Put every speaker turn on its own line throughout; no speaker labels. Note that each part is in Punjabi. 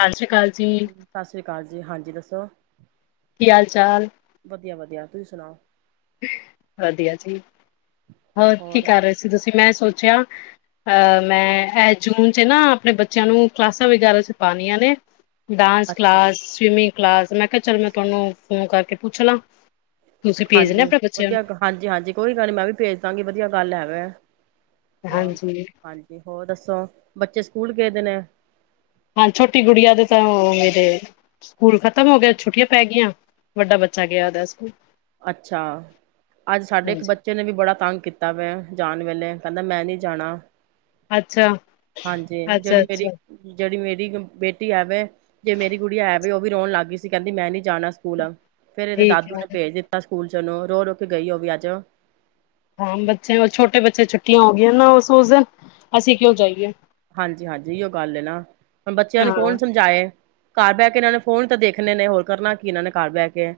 ਹਾਂਜੀ
ਸਤਿ ਸ੍ਰੀ ਅਕਾਲ ਜੀ, ਹਾਂਜੀ ਦੱਸੋ
ਕੀ ਹਾਲ ਚਾਲ
ਵਧੀਆ ਵਧੀਆ ਤੁਸੀਂ ਸੁਣਾਓ
ਵਧੀਆ ਜੀ ਹੋਰ ਕੀ ਕਰ ਰਹੇ ਸੀ, ਤੁਸੀਂ ਮੈਂ ਸੋਚ ਪੁਛਾ, ਅਹ ਮੈਂ ਇਹ ਜੂਨ ਚ ਨਾ ਆਪਣੇ ਬੱਚਿਆਂ ਨੂੰ ਕਲਾਸਾਂ ਵਗੈਰਾ ਚ ਪਾਾਨੀਆਂ ਨੇ, ਡਾਂਸ,
ਅੱਛਾ
ਕਲਾਸ ਸਵੀਮਿੰਗ ਕਲਾਸ ਮੈਂ ਕਿਹਾ ਚੱਲ ਮੈਂ ਤੁਹਾਨੂੰ ਫੋਨ ਕਰਕੇ ਪੁੱਛ ਲਾਂ ਤੁਸੀਂ ਭੇਜਣੇ
ਹਾਂਜੀ,
ਆਪਣੇ ਬੱਚਿਆਂ
ਵਧੀਆ ਹਾਂਜੀ, ਹਾਂਜੀ ਕੋਈ ਗੱਲ ਨੀ ਮੈਂ ਵੀ ਭੇਜ ਦਾਂਗੀ ਵਧੀਆ ਗੱਲ ਹੈਵੇ
ਨੂੰ
ਹਾਂ
ਹਾਂਜੀ,
ਹਾਂਜੀ ਹੋਰ ਦੱਸੋ ਬੱਚੇ ਸਕੂਲ ਗੇਪੇ ਨੇ
ਹਾਂ, ਛੋਟੀ ਗੁੜੀਆਂ ਦੇ ਤਾਂ ਇਹਦੇ ਸਕੂਲ ਖਤਮ ਹੋ ਗਿਆ ਛੁੱਟੀਆਂ ਪੈ ਗਈਆਂ ਵੱਡਾ ਬੱਚਾ ਗਿਆ ਉਹਦਾ ਸਕੂਲ
ਅੱਛਾ, ਅੱਜ ਸਾਡੇ ਇੱਕ
ਹਾਂਜੀ।
ਬੱਚੇ ਨੇ ਵੀ ਬੜਾ ਤੰਗ ਕੀਤਾ ਵਾ ਜਾਣ ਵੇਲੇ ਕਹਿੰਦਾ ਮੈਂ ਨੀ ਜਾਣਾ
ਅੱਛਾ,
ਹਾਂਜੀ
ਅੱਛਾ,
ਜਿਹੜੀ
ਅੱਛਾ।
ਮੇਰੀ ਜਿਹੜੀ ਮੇਰੀ ਬੇਟੀ ਐਵੇ ਜੇ ਮੇਰੀ ਗੜੀ ਐਵੇ ਉਹ ਵੀ ਰੋਣ ਲੱਗ ਗਈ ਸੀ ਕਹਿੰਦੀ ਮੈਂ ਨੀ ਜਾਣਾ ਸਕੂਲ ਫੇਰ ਇਹਦੇ
ਠੀਕ
ਦਾਦੂ
ਹੈ,
ਨੇ ਭੇਜ ਦਿੱਤਾ ਸਕੂਲ ਚਣੋ ਰੋ ਰੋ ਕੇ ਗਈ ਉਹ ਵੀ ਅੱਜ
ਹਾਂ, ਬੱਚੇ ਛੋਟੇ ਬੱਚੇ ਛੁੱਟੀਆਂ ਹੋ ਗਈਆਂ ਨਾ ਉਸ ਉਸ ਦਿਨ ਅਸੀਂ ਕਿਉਂ ਜਾਈਏ।
ਹਾਂਜੀ- ਹਾਂਜੀ ਉਹ ਗੱਲ ਨਾ ਹੁਣ ਬੱਚਿਆਂ ਨੂੰ ਕੌਣ
ਹਾਂ
ਸਮਝਾਏ ਘਰ ਬਹਿ ਕੇ ਇਹਨਾਂ ਨੇ ਫੋਨ ਤਾਂ ਦੇਖਣੇੇ ਨੇ ਹੋਰ ਕਰਨਾ ਕੀ ਇਹਨਾਂ ਨੇ ਘਰ ਬਹਿ ਕੇ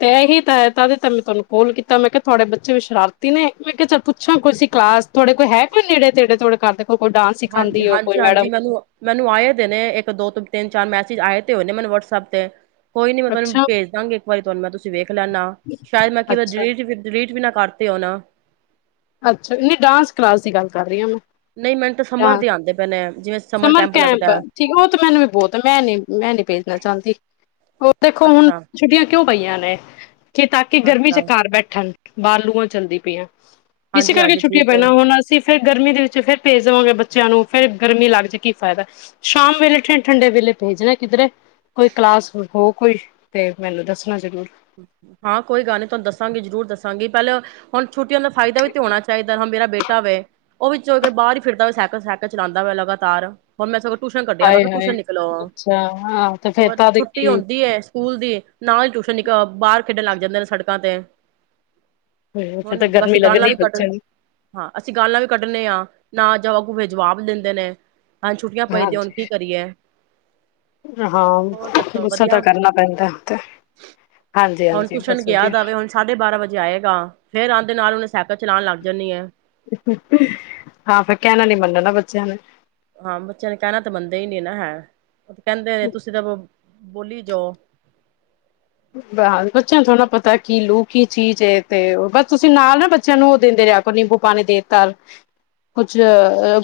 ਤਾਂਹੀ ਤਾਂ ਤ ਮੈਂ ਤੁਹਾਨੂੰ ਕਲ ਕੋਲ ਕੀਤਾ ਮੈਂ ਕਿਹਾ ਤੁਹਾਡੇ ਬੱਚੇ ਵੀ ਸ਼ਰਾਰਤੀ ਨੇ ਮੈਂ ਕਿਹਾ ਚਲ ਪੁੱਛਾਂ ਕੋਈ ਸੀ ਕਲਾਸ ਤੁਹਾਡੇ ਕੋਲ ਹੈ ਕੋਈ ਨੇੜੇ ਤੇੜੇ ਤੁਹਾਡੇ ਘਰ ਦੇ ਕੋਲ ਕੋਈ ਡਾਂਸ
ਹਾਂਜੀ-
ਸਿਖਾਉਂਦੀ ਹੋ ਕੋਈ
ਹਾਂਜੀ,
ਮੈਡਮ
ਹਾਂਜੀ ਮੈਨੂੰ ਮੈਨੂੰ ਆਏ ਦਿ ਨੇ ਇੱਕ ਦੋ ਤ ਤਿੰਨ ਚਾਰ ਮੈਸਜ ਚ ਆਏ ਤੇ ਹੋਣੇ ਮੈਨ ਵਟਸਐਪ ਤੇ ਕੋਈ ਨੀ ਮੈਂ ਤੁਹਾਨੂੰ
ਅੱਛਾ
ਭੇਜਦਾਂਗੀ ਇੱਕ ਵਾਰੀ ਤੁਹਾਨੂੰ ਮੈਂ ਤੁਸੀਂ ਵੇਖ ਲੈਦਾ ਸ਼ਾਇਦ ਮੈਂ ਕੀ ਡਿ
ਅੱਛਾ
ਡਿਲੀਟ ਵੀ ਨਾ ਕਰਤੇ ਓ ਨਾ
ਅੱਛਾ ਨਹੀਂ ਡਾਂਸ ਕਲਾਸ ਦੀ ਗੱਲ ਕਰ ਰਹੀ ਹਾਂ ਮੈਂ
ਨਹੀਂ ਮੈਨੂੰ ਤਾਂ ਸਮਰ
ਡਾਂਸ
ਦੇ ਆਂਦੇ ਪਏ ਨੇ ਜਿਵੇਂ
ਸਮਰ ਕੈਂਪ
ਲੱਗਦਾ
ਠੀਕ ਉਹ ਤੇ ਮੈਨੂੰ ਵੀ ਬਹੁਤ ਮੈਂ ਨੀ ਮੈਂ ਨੀ ਭੇਜਣਾ ਚਾਹੁੰਦੀ ਉਹ ਦੇਖੋ ਹੁਣ ਛੁੱਟੀਆਂ ਕਿਉਂ ਪਈਆਂ ਨੇ ਕਿ ਤਾਂ ਕਿ ਗਰਮੀ ਚ
ਅੱਛਾ-ਅੱਛਾ
ਘਰ ਬੈਠਣ ਬਾ ਲੂਆਂ ਚੱਲਦੀ ਪਈਆਂ। ਇਸ ਕਰਕੇ
ਹਾਂਜੀ-ਹਾਂਜੀ
ਛੁੱਟੀਆਂ
ਠੀਕ ਹੈ।
ਪੈਣਾ ਹੁਣ ਅਸੀਂ ਫਿਰ ਗਰਮੀ ਦੇ ਵਿੱਚ ਫੇਰ ਭੇਜ ਦੇਵਾਂਗੇ ਬੱਚਿਆਂ ਨੂੰ ਫੇਰ ਗਰਮੀ ਲੱਗ ਜਾ ਕੀ ਫਾਇਦਾ ਸ਼ਾਮ ਵੇਲੇ ਠੰਡੇ ਵੇਲੇ ਭੇਜਣਾ ਕਿੱਧਰੇ ਕੋਈ ਕਲਾਸ ਹੋ ਕੋਈ ਤੇ ਮੈਨੂੰ ਦੱਸਣਾ ਜ਼ਰੂੂਰ
ਹਾਂ, ਕੋਈ ਗੱਲ ਨੀ ਤੁਹਾਨੂੰ ਦੱਸਾਂਗੀ ਜ਼ਰੂਰ ਦੱਸਾਂਗੀ ਪਹਿਲਾਂ ਹੁਣ ਛੁੱਟੀਆਂ ਦਾ ਫ਼ਾਇਦਾ ਵੀ ਤੇ ਹੋਣਾ ਚਾਹੀਦਾ ਹ ਮੇਰਾ ਬੇਟਾ ਵੇ ਉਹ ਵਿੱਚੋਂ ਅਗਰ ਬਾਹਰ ਹੀ ਫਿਰਦਾ ਹੋ ਸਾਈਕਲ ਸਾਈਕਲ ਚਲਾਉਂਦਾ ਹੋ ਲਗਾਤਾਰ ਹੁਣ ਮੈਂਥੋ ਟਿਊਸ਼ਨ ਕੱਢਿਆ ਮੈਂ
ਹਾਏ
ਕਿਹਾ
ਹਾਏ
ਟਿਊਸ਼ਨ ਨਿਕਲੋ
ਅੱਛਾ ਹਾਂ ਤੇ ਫੇਰ
ਹੋਰ
ਤਾਂ
ਛੁੱਟੀ
ਦੇਖੀ
ਆਉਂਦੀ ਹੈ ਸਕੂਲ ਦੀ ਨਾਲ ਜੁੜ ਜਨੀ ਕ ਬਾਹਰ ਖੇਡਣ ਲੱਗ ਜਾਂਦੇ ਨੇ ਸੜਕਾਂ ਤੇ
ਫਿਰ ਤਾਂ
ਹੁਣ
ਗਰਮੀ
ਅਸੀਂ ਗਾਲਾਂ
ਲੱਗਣੀ
ਵੀ ਕੱਢ
ਬੱਚਿਆਂ ਨੂੰ
ਹਾਂ ਅਸੀਂ ਗਾਲਾਂ ਵੀ ਕੱਢਣੇ ਹਾਂ ਨਾ ਜਾਓਗੇ ਫਿਰ ਜਵਾਬ ਦਿੰਦੇ ਨੇ ਹਾਂ ਛੁੱਟੀਆਂ ਪਈ ਦੀਆਂ ਹੁਣ
ਹਾਂਜੀ,
ਕੀ ਕਰੀਏ ਹੋਰ
ਹਾਂ
ਦੱਸੋ
ਗੁੱਸਾ ਤਾਂ
ਵਧੀਆ
ਕਰਨਾ ਪੈਂਦਾ ਉਥੇ
ਹੁਣ ਟੁਸ਼ਣ ਗਿਆ ਦਾਵੇ ਹੁਣ ਸਾਢੇ ਬਾਰਾਂ ਵਜੇ ਆਏਗਾ, ਫੇਰ ਆਉਂਦੇ ਨਾਲ ਉਹਨੇ ਸਾਈਕਲ ਚਲਾਣ ਲੱਗ ਜਾਂਦੀ ਏ
ਹਾਂ ਫਿਰ ਕਹਿਣਾ ਨੀ ਮੰਨਣਾ ਬੱਚਿਆਂ ਨੇ
ਹਾਂ, ਬੱਚਿਆਂ ਨੇ ਕਹਿਣਾ ਤਾਂ ਮੰਨਦੇ ਹੀ ਨੀ ਨਾ ਹੈ। ਉਹ ਤੇ ਕਹਿੰਦੇ ਨੇ ਤੁਸੀਂ ਤਾਂ ਬੋਲੀ ਜਾਓ
ਬਸ ਬੱਚਿਆਂ ਨੂੰ ਥੋੜ੍ਹਾ ਪਤਾ ਕੀ ਲੂ ਕੀ ਚੀਜ਼ ਏ ਤੇ ਉਹ ਬਸ ਤੁਸੀਂ ਨਾਲ ਨਾ ਬਚ ਚ ਨੂੰ ਉਹ ਦਿੰਦੇ ਰਹਾ ਕੋ ਨਿੰਬੂ ਪਾਣੀ ਦੇ ਘਰ ਕੁਝ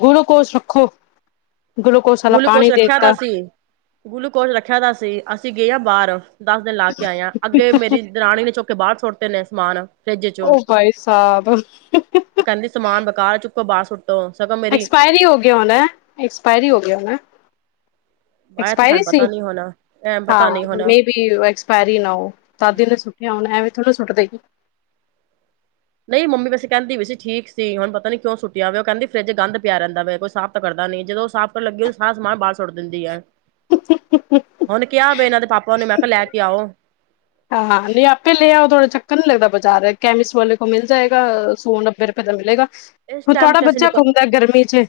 ਗੁਲੂਕੋਸ ਰੱਖੋ। ਗਲੂਕੋਸ ਵਾਲਾ ਪਾਣੀ
ਗੁਲੂਕੋਸ਼ ਰੱਖਿਆ ਦਾ
ਦੇਤਾ
ਸੀ, ਗੁਲੂਕੋਸ਼ ਰੱਖਿਆ ਦਾ ਸੀ ਅਸੀਂ ਗਏ ਹਾਂ ਬਾਹਰ ਦਸ ਦਿਨ ਲਾ ਕੇ ਆਇਆ, ਅੱਗੇ ਮੇਰੀ ਦਰਾਣੀ ਨੇ ਚੁੱਕ ਕੇ ਬਾਹਰ ਸੁੱਟ ਤੇ ਨੇ ਮਨ
ਉਹ ਭਾਈ ਸਾਹਿਬ।
ਉਹ ਕਹਿੰਦੀ ਸਮਾਨ [unintelligible] ਮੇਰੀ
ਐਕਸਪਾਇਰੀ ਹੀ ਹੋ ਗਿਆ ਹੋਣਾ ਐਕਸਪਾਇਰੀ ਹੋ ਗਿਆ ਹੋਣਾ।
ਆਇਆ ਤੇ ਸਾਨੂੰ
ਐਕਸਪਾਇਰੀ ਸੀ।
ਪਤਾ ਨੀ ਹੋਣਾ ਐ
ਹਾਂ
ਪਤਾ ਨੀ ਹੋਣਾ
ਮੈਂ ਬੀ ਐਕਸਪਾਇਰੀ ਨਾ ਹੋ ਤਦ ਹੀ ਓਹਨੇ ਸੁਟਿਆ ਹੋਣਾ। ਉਹ ਅਵਏ ਥੋੜੇ ਨਾ ਸੁੱਟ ਦੇ ਗੀ।
ਨਹੀਂ ਮੰਮੀ ਵੈਸ ਕਹਿੰਦੀ ਪਈ ਸੀ ਠੀਕ ਸੀ ਹੁਣ ਪਤਾ ਨੀ ਕਿਉਂ ਸੁਟਿਆ ਵੇ। ਉਹ ਕਹਿੰਦੀ ਫਰਿੱਜ ਗੰਦ ਪਿਆ ਰਹਿੰਦਾ ਵੇਂ। ਕੋਈ ਸਾਫ਼ ਤਾਂ ਕਰਦਾ ਨੀ ਜਦੋਂ ਉਹ ਸਾਫ਼ ਕਰਨ ਲੱਗੀਦੀ ਸਾਰਾ ਸਮਾਂਨ ਬਾਹਰ ਸੁੱਟ ਦਿੰਦੀ ਹੈ। ਹੁਣ ਕਿਹਾ ਹੋਵੇ ਇਹਨਾਂ ਦੇ ਪਾਪਾ ਨੂੰ ਮੈਂ ਕਿਹਾ ਲੈ ਕੇ ਆਓ।
ਹਾਂ ਹਾਂ ਨਹੀਂ ਆਪੇ ਲਿਆਓ ਤੁਹਾਡਾ ਚੱਕਰ ਨੀ ਲੱਗਦਾ ਬਾਜ਼ਾਰ ਕੈਮਿਸਟ ਵਾਲੇ ਕੋਲ ਮਿਲ ਜਾਏਗਾ ਸੋਨ ਨੱਬੇ ਰੁਪਏ ਦਾ ਮਿਲੇਗਾ।
ਇਸ ਟਾਈਮ
ਤੁਹਾਡਾ
ਤੇ ਅਸੀਂ
ਬੱਚਾ
ਨਿਕਲ
ਘੁੰਮਦਾ ਗਰਮੀ ਚ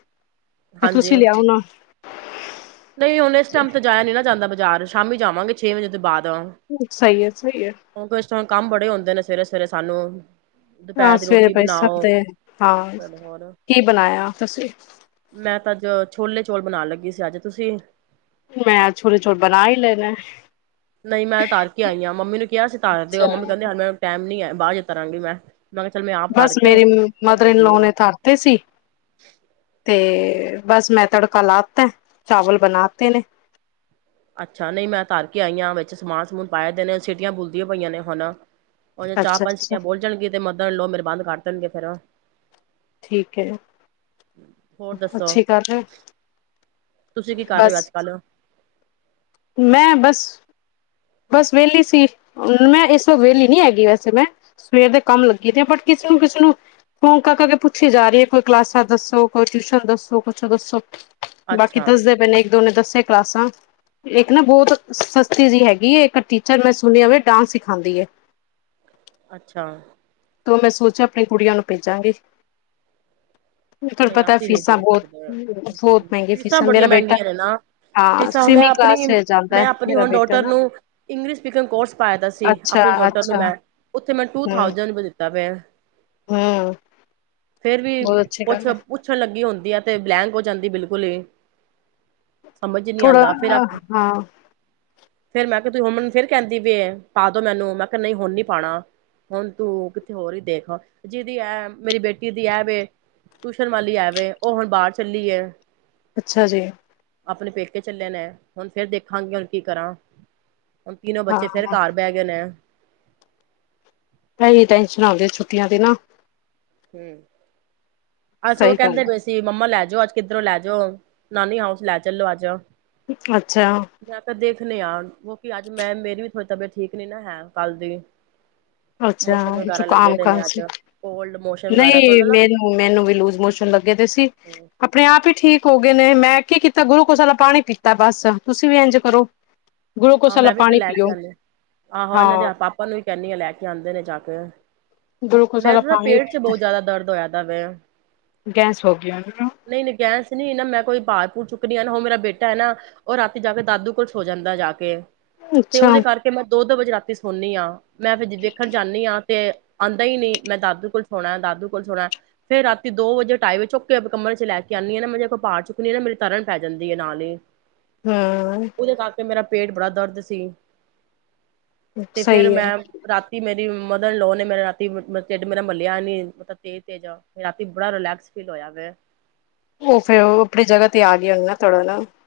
ਤੇ
ਹਾਂਜੀ।
ਤੁਸੀਂ ਲਿਆਓ ਨਾ
ਨਹੀਂ ਹੁਣ ਇਸ ਟਾਈਮ ਤੇ ਜਾਇਆ ਨੀ ਨਾ ਜਾਂਦਾ। ਬਾਜ਼ਾਰ ਸ਼ਾਮੀ ਜਾਵਾਂਗੇ ਛੇ ਵਜੇ ਤੋਂ ਬਾਅਦ।
ਸਹੀ ਹੈ ਸਹੀ ਹੈ
ਕਿਉਂਕਿ ਇਸ ਤੋਂ ਕੰਮ ਬੜੇ ਹੁੰਦੇ ਨੇ ਸਵੇਰੇ ਸਵੇਰੇ। ਫਿਰ ਸਾਨੂੰ
ਹਾਂ
ਦੁਪਹਿਰ ਦੀ
ਸਵੇਰੇ
ਰੋਟੀ
ਪਾਈ
ਬਣਾਓ
ਸਦੇ ਹਾਂ
ਚਲੋ ਹੋਰ
ਕੀ ਬਣਾਇਆ ਤੁਸੀਂ।
ਮੈਂ ਤਾਂ ਅੱਜ ਛੋਲੇ ਚੋਲ ਬਣਾ ਲੱਗੀ ਸੀ ਅੱਜ। ਤੁਸੀਂ
ਮੈਂ ਛੋਲੇ ਚੋਲ ਬਣਾ ਹੀ ਲੈ ਨੇ।
ਨਹੀਂ ਮੈਂ ਤਾਰ ਕੇ ਆਈ ਹਾਂ ਮੰਮੀ ਨੂੰ ਕਿਹਾ ਸੀ ਤਰ ਦਿਓ। ਮੰਮੀ ਕਹਿੰਦੀ ਹਲੇ ਮੇਰੇ ਕੋਲ ਟਾਈਮ ਨੀ ਹੈ। ਬਾਅਦ ਚ ਤਾਰਾ ਗਏ ਮੈਂ। ਮੈਂ ਕਿਹਾ ਚੱਲ ਮੈਂ ਆਪ ਤਰ
ਬਸ
ਕੇ
ਮੇਰੀ
ਫੇਰ
ਮਦਰ
ਵੇਖਣੀ
ਇਨਲੋ
ਆ
ਨੇ ਤਰਤੇ ਸੀ ਤੇ ਬਸ ਮੈਂ ਤੜਕਾ ਲਾਤਾ ਚਾਵਲ ਬਣਾਤੇ ਨੇ
ਅੱਛਾ ਨਹੀਂ ਮੈਂ ਤਰ ਕੇ ਆਈ ਹਾਂ ਵਿੱਚ ਸਮਾਨ ਸਮੂਨ ਪਾਏਦੇ ਨੇ ਸਿਟੀਆਂ ਬੁਲਦੀਆਂ ਪਈਆਂ ਨੇ ਹੁਣ ਉਹ ਚਾਰ
ਅੱਛਾ
ਪੰਜ
ਅੱਛਾ
ਛੀਆਂ ਬੋਲ ਜਾਣਗੇ ਤੇ ਮਦਨ ਲੋਓ ਮੇਰੇ ਬੰਦ ਕਰ ਦੇਣਗੇ ਫਿਰ
ਠੀਕ ਹੈ
ਹੋਰ ਦੱਸੋ
ਅੱਛੀ ਗੱਲ ਹੈ
ਤੁਸੀਂ ਕੀ ਕਰ ਰਹੇ ਹੋ
ਬਸ
ਅੱਜ ਕੱਲ
ਮੈਂ ਬਸ ਬਸ ਵਿਹਲੀ ਸੀ ਮੈਂ ਇਸ ਵਕਤ ਵਿਹਲੀ ਨਹੀਂਹੈਗੀ ਵੈਸੇ ਮੈਂ ਸਵੇਰ ਦੇ ਕੰਮ ਲੱਗੀ ਤੇ ਆ ਬ ਕਿਸੇ ਨੂੰ ਕਿਸੇ ਨੂੰ ਫੋਂ ਕਰ ਕੇ ਪੁੱਛੀ ਜਾ ਰਹੀ ਹੈ ਕੋਈ ਕਲਾਸਾਂ ਦੱਸੋ ਕੋਈ ਟਿਊਸ਼ਨ ਦੱਸੋ ਕੁਛ ਦੱਸੋ ਬਾਕੀ
ਅੱਛਾ
ਦੱਸਦੇ ਪਏ ਨੇ ਇੱਕ ਦੋ ਨੇ ਦੱਸੀਆਂ ਕਲਾਸਾਂ ਇੱਕ ਨਾ ਬਹੁਤ ਸਸਤੀ ਜੇਹੀ ਹੈਗੀ ਵੀ ਇੱਕ ਟੀਚਰ ਮੈਂ ਸੁਣਿਆਵੇ ਡਾਂਸ ਸਿਖਾਂਉਦੀ ਹੈ।
ਅੱਛਾ
ਤ ਮੈਂ ਸੋਚਿਆ ਆਪਣੀ ਕੁੜੀਆਂ ਨੂੰ ਭੇਜਾਂਗੀ ਤੁਹਾਨੂੰ
ਨਹੀਂ
ਪਤਾ
ਅਸੀਂ ਨਹੀਂ
ਫੀਸਾਂ
ਭੇਜ
ਬਹੁਤ
ਸਕਦੇ
ਬਹੁਤ
ਹਮ,
ਮਹਿੰਗੀਆਂ ਫੀਸਾਂ ਮੇਰਾ
ਬੜੀਆਂ
ਬੇਟਾ
ਮਹਿੰਗੀਆਂ ਨੇ ਨਾ
ਹਾਂ
ਫੀਸਾਂ ਮੈਂ
ਸਵੀਵਿੰਗ ਕਲਾਸ
ਆਪਣੀ
ਚ ਜਾਂਦਾ
ਮੈਂ ਆਪਣੀ
ਮੇਰਾ
ਹੁਣ
ਬੇਟਾ
ਡੋਟਰ
ਨਾ
ਨੂੰ ਇੰਗਲਿਸ਼ ਸਪੀਕਿੰਗ ਕੋਰਸ ਪਾਏ ਦਾ ਸੀ
ਅੱਛਾ
ਆਪਣੇ ਡੋਟਰ ਨੂੰ
ਅੱਛਾ
ਮੈਂ ਫ ਮੈਂ ਟੂ
ਹਮ
ਥਾਉਜੈਂਡ ਵੀ ਦਿੱਤਾ ਪਿਆ
ਹਮ
ਫੇਰ ਵੀ
ਬਹੁਤ ਅੱਛੀ
ਪੁੱਛ
ਗੱਲ ਹੈ
ਪੁੱਛਣ ਲੱਗੀ ਹੁਣ ਯਾਂ ਤੇ ਬਲੈਂਕ ਹੋ ਜਾਂਦੀ ਬਿਲਕੁਲ ਹੀ ਸਮਝ
ਥੋੜਾ ਅ ਹਾਂ
ਫੇਿਰ ਮੈਂ ਕਿਹਾ ਤ ਹੁਣ ਫਿਰ ਕਹਿੰਦੀ ਪਈ ਏ ਪਾ ਦੋ ਮੈਨੂੰ ਮੈਂ ਕਿਹਾ ਨਹੀਂ ਹੁਣ ਨੀ ਪਾਉਣਾ ਹੁਣ ਤੂੰ ਕਿੱਥੇ ਹੋਰ ਹੀ ਦੇਖ ਜਿਹਦੀ ਐ ਮੇਰੀ ਬੇਟੀ ਦੀ ਐ ਵੇ ਟਿਊਸ਼ਨ ਵਾਲੀ ਹੈ ਵੇ ਉਹ ਹੁਣ ਬਾਹਰ ਚੱਲੀ ਹੈ
ਅੱਛਾ ਜੀ
ਆਪਣੇ ਪੇਕੇ ਚੱਲੇ ਨੇ ਹੁਣ ਫੇਰ ਦੇਖਾਂਗੇ ਹੁਣ ਕੀ ਕਰਾਂ ਹੁਣ ਤਿੰਨੋ ਬੱਚੇ ਫੇਰ
ਹਾਂ
ਘਰ ਬਹਿ ਗਏ ਨੇ
ਇਹੀ ਟੈਨਸ਼ਨਾ ਹਉਂਦੀਆਂ ਛੁੱਟੀਆਂ ਦੀ ਨਾ
ਹਮ ਅਜ ਉਹ
ਸਹੀ ਗੱਲ
ਕਹਿੰਦੇ ਪਏ ਸੀ ਮੰਮਾ ਲੈ ਜੋ ਅੱਜ ਕਿੱਧਰੋਂ ਲੈ ਜੋ, ਨਾਨੀ ਹਾਊਸ ਲੈ ਚਲੋ ਅੱਜ।
ਹੈ ਅੱਛਾ
ਮੈਂ ਤਾਂ ਦੇਖਣੇ ਆ ਕਿਉਂਕਿ ਅੱਜ ਮੈਂ ਮੇਰੀ ਵੀ ਹੋਰ ਤਬੀਅਤ ਠੀਕ ਨੀ ਨਾ ਹੈ ਕੱਲ ਦੀ।
ਅੱਛਾ
ਮੋਸ਼ਨ ਵਗੈਰਾ ਲੱਗੇ
ਜ਼ੁਕਾਮ
ਦੇ ਨੇ ਅੱਜ
ਖਾਂਸੀ
ਕੋਲਡ ਮੋਸ਼ਨ ਵਗੈਰਾ ਥੋੜਾ
ਨਹੀਂ,
ਜਾ ਨਾ
ਮੈਨੂੰ ਮੈਨੂੰ ਵੀ ਲੂਜ ਮੋਸ਼ਨ ਲੱਗੇ ਦੇ ਸੀ ਆਪਣੇ ਆਪ ਹੀ ਠੀਕ ਹੋ ਗਏ ਨੇ ਮੈਂ ਕੀ ਕੀਤਾ ਗੁਲੂਕੋਜ਼ ਵਾਲਾ ਪਾਣੀ ਪੀਤਾ ਬਸ ਤੁਸੀਂ ਵੀ ਇੰਝ ਕਰੋ। ਗਲੂਕੋਸ
ਹਾਂ,
ਵਾਲਾ
ਮੈਂ ਵੀ ਤੇ
ਪਾਣੀ
ਲੈ ਕੇ
ਪੀਓ
ਆਣੀ ਹਾਂ ਆਹੋ
ਹਾਂ
ਇਹਨਾਂ ਦੇ ਪਾਪਾ ਨੂੰ ਵੀ ਕਹਿੰਦੀ ਆ ਲੈ ਕੇ ਜਾਂਦੇ ਨੇ ਜਾ ਕੇ।
ਗਲੂਕੋਸ
ਮੈਂ
ਵਾਲਾ
ਤਾਂ
ਪਾਣੀ
ਪੇਟ ਚ ਬਹੁਤ ਜ਼ਿਆਦਾ ਦਰਦ ਹੋਇਆ ਤਾਂ ਪਇਆ
ਗੈਸ ਹੋ ਗਈ ਉਹਨੂੰ।
ਨਹੀਂ ਨਹੀਂ ਗੈਸ ਨਹੀਂ ਨਾ ਮੈਂ ਕੋਈ ਪਾ। ਚੁੱਕਦੀਆਂ ਨਾ ਉਹ ਮੇਰਾ ਬੇਟਾ ਐ ਨਾ ਉਹ ਰਾਤੀ ਜਾ ਕੇ ਦਾਦੂ ਕੋਲ ਸੌ ਜਾਂਦਾ ਜਾ ਕੇ। ਕੇ। ਤੇ
ਅੱਛਾ
ਉਹਦੇ ਕਰਕੇ ਮੈਂ ਦੋ ਦੋ ਵਜੇ ਰਾਤੀ ਸੋਨੀ ਆ। ਮੈਂ ਵਿਚ ਵੇਖਣ ਜਾਣੀ ਆ। ਤੇ ਆਂਦਾ ਹੀ ਨਹੀਂ ਮੈਂ ਦਾਦੂ ਕੋਲ ਸੋਣਾ ਦਾਦੂ ਕੋਲ ਸੋਣਾ ਫੇਰ ਰਾਤੀ ਦੋ ਵਜੇ ਢਾਈ ਵਜੇ ਚੁੱਕ ਕੇ ਕਮਰੇ ਚ ਲੈ ਕੇ ਆਣੀ ਨਾ ਮੈਂ ਜਦੋਂ ਭਾਰ ਚੁੱਕਣੀ ਨਾ ਮੇਰੀ ਧਰਨ ਪੈ ਜਾਂਦੀ ਹੈ ਨਾਲ ਹੀ।
ਹੂੰ।
ਉਹਦੇ ਕਰਕੇ ਮੇਰਾ ਪੇਟ ਬੜਾ ਦਰਦ ਸੀ। ਤੇ ਫਿਰ
ਸਹੀ
ਮੈਂ
ਹੈ
ਰਾਤੀ ਮੇਰੀ [unintelligible] ਮੇਰਾ ਮੱਲਿਆ ਨੀ ਮਲਬ ਤੇਜ਼ ਤੇਜ ਰਾਤੀ ਬੜਾ ਰਿਲੈਕਸ ਫੀਲ ਹੋਇਆ
ਉਹ ਫਿਰ ਉਹ ਆਪਣੀ ਜਗ੍ਹਾ ਤੇ ਆ ਗਿਆ ਅਗਲਾ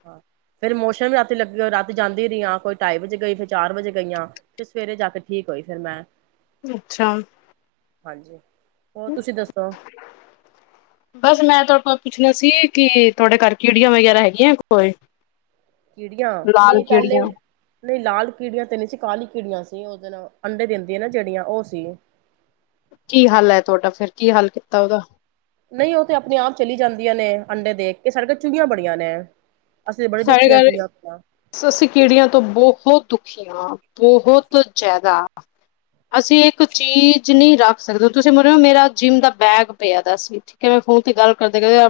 ਹਾਂ ਫੇਰ ਮੋਸ਼ਨ ਵੀ ਰਾਤੀ ਲੱਗੇ ਹੋ ਰਾਤ ਜਾਂਦੀ ਰਹੀ ਹਾਂ ਕੋਈ ਢਾਈ ਵਜੇ ਗਈ ਫਿਰ ਚਾਰ ਵਜੇ ਗਈਆਂ ਫਿਰ ਸਵੇਰੇ ਜਾ ਕੇ ਠੀਕ ਹੋਈ ਫਿਰ ਮੈਂ
ਅੱਛਾ
ਹਾਂਜੀ ਹੋਰ ਤੁਸੀਂ ਦੱਸੋ
ਬਸ ਮੈਂ [unintelligible] ਸੀ ਕਿ ਤੁਹਾਡੇ ਘਰ ਕੀੜੀਆਂ ਵਗੈਰਾ ਹੈਗੀਆਂ ਕੋਈ
ਕੀੜੀਆਂ
ਲਾਲ
ਨਹੀਂ ਪਹਿਲੇ
ਕੀੜੀਆਂ
ਨਹੀਂ ਲਾਲ ਕੀੜੀਆਂ ਤੇ ਨਹੀਂ ਸੀ ਕਾਲੀ ਕੀੜੀਆਂ ਸੀ ਉਹਦੇ ਨਾਲ ਅੰਡੇ ਦਿੰਦੀਆਂ ਨਾ ਜਿਹੜੀਆਂ ਉਹ ਸੀ
ਕੀ ਹਾਲ ਹੈ ਤੁਹਾਡਾ ਫੇਰ ਕੀ ਹਾਲ ਕੀਤਾ ਉਹਦਾ
ਨਹੀਂ ਉਹ ਤੇ ਆਪਣੇ ਆਪ ਚਲੀ ਜਾਂਦੀਆਂ ਨੇ ਅੰਡੇ ਦੇਖ ਕੇ ਸੜਕ ਚੂਹੀਆਂ ਬੜੀਆਂ ਨੇ ਅਸੀਂ ਬੜੇ
ਸਾਡੇ
ਦੁਖੀ ਹਾਂ
ਘਰ
ਚੂਹੀਆਂ ਤੋਂ
ਅਸੀਂ ਕੀੜੀਆਂ ਤੋਂ ਬਹੁਤ ਦੁਖੀਆਂ ਬਹੁਤ ਜ਼ਿਆਦਾ ਅਸੀਂ ਇੱਕ ਚੀਜ਼ ਨਹੀਂ ਰੱਖ ਸਕਦੇ ਤੁਸੀਂ ਮੰਨਿਓ ਮੇਰਾ ਜਿੰਮ ਦਾ ਬੈਗ ਪਿਆ ਦਾ ਅਸੀਂ ਠੀਕ ਹੈ ਮੈਂ ਫੋਨ ਤੇ ਗੱਲ ਕਰਦੇ ਕਹ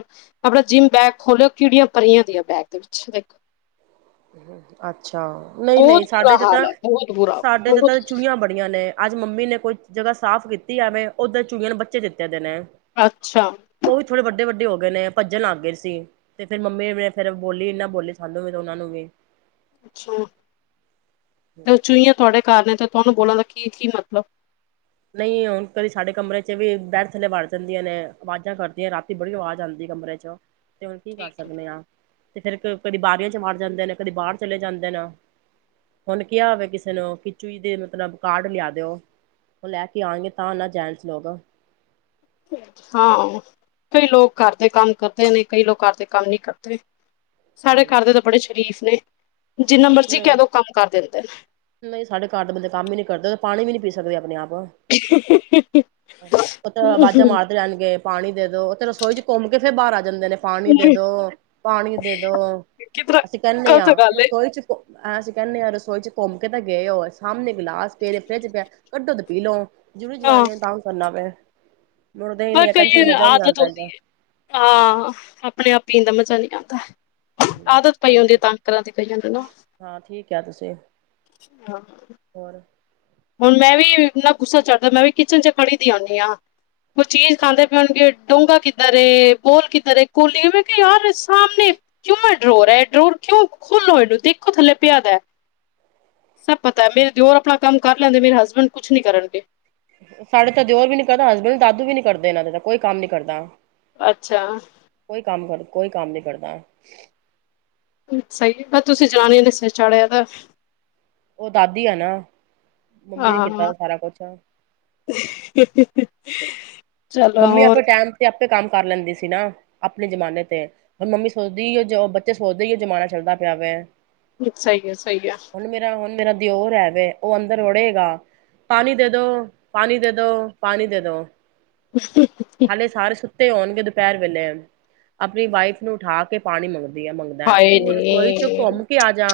ਆਪਣਾ ਜਿੰਮ ਬੈਗ ਖੋਲਿਓ ਕਿੜੀਆਂ ਪਰੀਆਂ ਦੀਆਂ ਬੈਗ ਵਿੱਚ ਦੇਖੋ
ਅੱਛਾ ਨਹੀਂ
ਬਹੁਤ
ਨਹੀਂ ਸਾਡੇ
ਬੁਰਾ
ਤੇ
ਹਾਲ
ਤਾਂ
ਹੈ ਬਹੁਤ ਬੁਰਾ
ਸਾਡੇ ਤੇ
ਬਹੁਤ
ਤਾਂ ਚੂਈਆਂ ਬੜੀਆਂ ਨੇ ਅੱਜ ਮੰਮੀ ਨੇ ਕੋਈ ਜਗ੍ਹਾ ਸਾਫ਼ ਕੀਤੀ ਜਾਵੇ ਉੱਧਰ ਚੂਹੀਆਂ ਨੇ ਬੱਚੇ ਦਿੱਤੇ ਦੇ ਨੇ
ਅੱਛਾ
ਉਹ ਵੀ ਥੋੜੇ ਵੱਡੇ ਵੱਡੇ ਹੋਗੇ ਨੇ ਭੱਜਣ ਆ ਗਏ ਸੀ ਤੇ ਫਿਰ ਮੰਮੀ ਫਿਰ ਬੋਲੀ ਇਹ ਨਾ ਬੋਲੀ ਸਾਨੂੰ ਵੀ ਉਹਨਾਂ ਨੂੰ ਵੀ
ਅੱਛਾ ਤੇ ਉਹ ਚੂਹੀਆਂ ਤੁਹਾਡੇ ਘਰ ਨੇ ਤੇ ਤੁਹਾਨੂੰ ਬੋਲਣ ਦਾ ਕੀ ਕੀ ਮਤਲਬ
ਨਹੀਂ ਹੁਣ ਕੀ ਸਾਡੇ ਕਮਰੇ ਚ ਵੀ ਬੈਠ ਥੱਲੇ ਵੜ ਜਾਂਦੀਆਂ ਨੇ ਆਵਾਜ਼ਾਂ ਕਰਦੀਆਂ ਰਾਤੀ ਬੜੀ ਆਵਾਜ਼ ਆਉਂਦੀ ਕਮਰੇ ਚ ਤੇ ਹੁਣ ਕੀ ਕਰ
ਠੀਕ
ਸਕਦੇ ਆ ਤੇ ਫੇਰ ਕਦੀ ਬਾਰੀਆਂ ਚ ਮਾਰ ਜਾਂਦੇ ਨੇ ਕਦੇ ਬਾਹਰ ਚਲੇ ਜਾਂਦੇ ਨੇ ਹੁਣ ਕਿਹਾ ਹੋਵੇ ਕਿਸੇ ਨੂੰ ਕਿ ਚੂਈ ਦੇ ਮਤਲਬ ਕਾਰਡ ਲਿਆ ਦਿਓ ਉਹ ਲੈ ਕੇ ਆਉਣਗੇ ਤਾਂ ਨਾ ਜੈਨਸ ਲੋਕ
ਹਾਂ ਕਈ ਲੋਕ ਘਰ ਦੇ ਕੰਮ ਕਰਦੇ ਨੇ ਕਈ ਲੋਕ ਘਰ ਦੇ ਕੰਮ ਨਹੀਂ ਕਰਦੇ ਸਾਡੇ ਘਰ ਦੇ ਤਾਂ ਬੜੇ ਸ਼ਰੀਫ ਨਹੀਂ ਜਿੰਨਾ ਮਰਜ਼ੀ ਕਹਿ
ਨਹੀਂ
ਲਓ ਕੰਮ ਕਰ ਦਿੰਦੇ ਨੇ
ਨਹੀਂ ਸਾਡੇ ਘਰ ਦੇ ਬੰਦੇ ਕੰਮ ਹੀ ਨੀ ਕਰਦੇ ਪਾਣੀ ਵੀ ਨੀ ਪੀ ਸਕਦੇ ਆਪਣੇ ਆਪ ਉਹ ਤੇ ਬਾਜਾਂ ਮਾਰਦੇ ਰਹਿਣਗੇ ਪਾਣੀ ਦੇ ਦੋ ਉਥੇ ਰਸੋਈ ਚ ਘੁੰਮ ਕੇ ਫੇਰ ਬਾਹਰ ਆ ਜਾਂਦੇ ਨੇ ਪਾਣੀ ਦੇ ਦੋ ਪਾਣੀ ਦੇ ਦੋ
ਕਿਧਰ
ਅਸੀਂ ਕਹਿਨੇ
ਗ਼ਲਤ
ਆ
ਗੱਲ ਏ
ਰਸੋਈ ਚ ਅਸੀਂ ਕਹਿੰਦੇ ਆ ਰਸੋਈ ਚ ਘੁੰਮ ਕੇ ਤਾਂ ਗਏ ਹੋ ਸਾਹਮਣੇ ਗਿਲਾਸ ਪੇ ਫਰਿੱਜ ਪਿਆ ਕੱਢੋ ਦ ਪੀਲਓ ਜਰੂਰੀ ਜਨਾਨੀਆਂ ਨੇ ਤਾਂ ਵੀ ਕਰਨਾ ਪਿਆ
ਬ ਕਈ ਆਦਤ
ਆਉਂਦਾ
ਹੁੰਦੀ
ਏਦਾਂ
ਏ ਹਾਂ ਆਪਣੇ ਆਪ ਹੀਦਾ ਮਤ ਅੱਚਾ ਨਹੀ ਆਤਾ ਆਦਤ ਪਈ ਹੁੰਦੀ ਹੈ,
ਹਾਂਜੀ
ਤਾਂਗ ਕਰਨ ਦੀ ਨਾ
ਹਾਂ ਠੀਕ ਆ ਤੁਸੀਂ
ਹਾਂ
ਹੋਰ
ਹੁਣ ਮੈਂ ਵੀ ਕਿਚਨ ਵਿੱਚ ਖੜੀ ਰਹਿੰਦੀ ਆ, ਕੋਈ ਚੀਜ਼ ਖਾਂਦੇ ਵੀ ਹੁੰਦੀ ਆ, ਡੂੰਗਾ ਕਿੱਥੇ ਬੋਲ ਕਿੱਥੇ ਵੇ ਮੈਂ ਕਿਹਾ ਬਿਲਕੁਲ ਸਾਹਮਣੇ ਪਿਆ ਡਰੋਅਰ ਕਿਉਂ ਹੈਗੇ ਨੇ ਖੁੱਲੋ ਇਹਨੂੰ ਮੈਂ ਕਿਹਾ ਬਿਲਕੁਲ ਸਾਹਮਣੇ ਪਿਆ ਡਰੋਅਰ ਕਿਉਂ ਹੈਗੇ ਨੇ ਖੋਲੋ ਇਹਨੂੰ ਦੇਖੋ ਥੱਲੇ ਪਿਆ ਦਾ ਸਭ ਪਤਾ ਮੇਰੇ ਦਿਓਰ ਆਪਣਾ ਕਰ ਲੈਂਦੇ ਮੇਰੇ ਹਸਬੈਂਡ ਕੁਛ ਨੀ ਕਰਨਗੇ
ਸਾਡੇ ਤਾਂ ਦਿਓਰ ਵੀ ਨੀ ਕਰਦਾ ਹਸਬੈਂਡ ਦਾਦੂ ਵੀ ਨੀ ਕਰਦੇ ਇਹਨਾਂ ਦੇ ਤਾਂ ਕੋਈ ਕੰਮ ਨੀ ਕਰਦਾ
ਅੱਛਾ
ਕੋਈ ਕੰਮ ਕਰ ਕੋਈ ਕੰਮ ਨੀ ਕਰਦਾ
ਸਹੀ ਬ ਤੁਸੀਂ ਜਨਾਨੀਆਂ ਨੇ ਸਿਰ ਚਾੜਿਆ ਤਾਂ
ਉਹ ਦਾਦੀ ਆ, ਨਾ ਮੰਮੀ ਨੇ
ਹਾਂ,
ਕੀਤਾ ਸਾਰਾ ਕੁਛ
ਚਲੋ
ਮੰਮੀ
ਹੋਰ
ਆਪਣੇ ਟਾਈਮ ਤੇ ਆਪ ਕੰਮ ਕਰ ਲੈਂਦੀ ਸੀ ਨਾ ਆਪਣੇ ਜਮਾਨੇ ਤੇ, ਹੁਣ ਮੰਮੀ ਸੋਚਦੀ ਉਹ ਬੱਚੇ ਸੋਚਦੇ ਉਹ ਜ਼ਮਾਨਾ ਚੱਲਦਾ ਪਿਆ ਵੇ
ਸਹੀ ਹੈ, ਸਹੀ ਹੈ
ਦਿਓ ਰਹਿਵੇ ਉਹ ਅੰਦਰ ੜੇਗਾ ਪਾਣੀ ਦੇ ਦੋ, ਪਾਣੀ ਦੇ ਦੋ, ਪਾਣੀ ਦੇ ਦੋ
[unintelligible]
ਹਾਲੇ ਸਾਰੇ ਸੁ ਤੇ ਆਉਣਗੇ ਦੁਪਹਿਰ ਵੇਲੇ ਆਪਣੀ ਵਾਈਫ ਨੂੰ ਉਠਾ ਕੇ ਪਾਣੀ ਮੰਗਦਾ ਵਧੀਆ ਮੰਗਦਾ
ਹਾਏ
ਤੂੰ
ਨੀ,
ਰਸੋਈ ਚੌ ਘੁੰਮ ਕੇ ਆ ਜਾ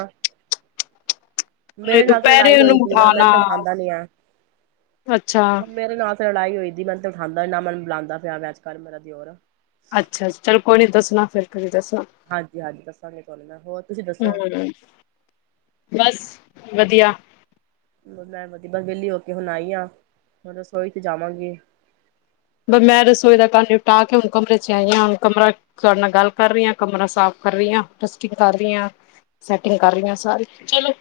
ਨਹੀਂ
ਮੇਰੇ ਨਾਲ ਤੇ ਲੜਾਈ
ਦੁਪਹਿਰੇ
ਹੋਈ
ਉਹਨੂੰ
ਦੀ ਏ ਨਾ ਮੈਨ
ਉਠਾਣਾ
ਤੇ ਉਠਾਦਾ ਨੀ ਏ,
ਅੱਛਾ,
ਮੇਰੇ ਨਾਲ ਲੜਾਈ ਹੋਈਦੀ ਮੇਨ ਤੇ ਉਠਾਦਾ ਨਾ ਮੈਨ ਬੁਲਾਦਾ ਪਿਆ ਵੇ, ਅਜ ਕੱਲ ਮੇਰਾ ਦਿਓਰ
ਅੱਛਾ ਚਲੋ ਕੋਈ ਨੀ ਦੱਸਣਾ ਫਿਰ ਤੁਸੀਂ ਦਸ
ਹਾਂਜੀ-ਹਾਂਜੀ ਦੱਸਾਂਗੇ ਤੁਹਾਨੂੰ ਮੈਂ ਹੋਰ ਤੁਸੀਂ ਦੱਸੋ?
[unintelligible] ਬਸ ਵਧੀਆ
ਮੈਂ ਵਧੀ ਬ ਵਿਹਲੀ ਹੋ ਕੇ ਹੁਣ ਆਈ ਆ, ਹੁਣ ਰਸੋਈ ਚ ਜਾਵਾਂਗੀ।
ਬ ਮੈਂ ਰਸੋਈ ਦਾ ਕੰਮ ਨਿਪਟਾ ਕੇ ਹੁਣ ਕਮਰੇ ਚ ਆਈ ਹਾਂ ਹੁਣ ਕਮਰਾ ਤੁਹਾਡੇ ਨਾਲ ਗੱਲ ਕਰ ਰਹੀ ਹਾਂ, ਕਮਰਾ ਸਾਫ਼ ਕਰ ਰਹੀ ਹਾਂ ਡਸਟਿੰਗ ਕਰ ਰਹੀ ਹਾਂ, ਸੈਟਿੰਗ ਕਰ ਰਹੀ ਹਾਂ ਸਾਰੀ ਚਲੋ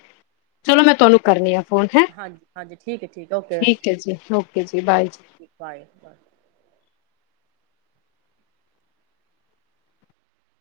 ਚਲੋ ਮੈਂ ਤੁਹਾਨੂੰ ਕਰਨੀ ਆ ਫੋਨ ਹੈ
ਹਾਂਜੀ-ਹਾਂਜੀ ਠੀਕ ਹੈ, ਠੀਕ ਓਕੇ
ਠੀਕ ਹੈ ਜੀ ਓਕੇ ਜੀ ਬਾਏ ਜੀ
ਬਾਏ ਬਾਏ।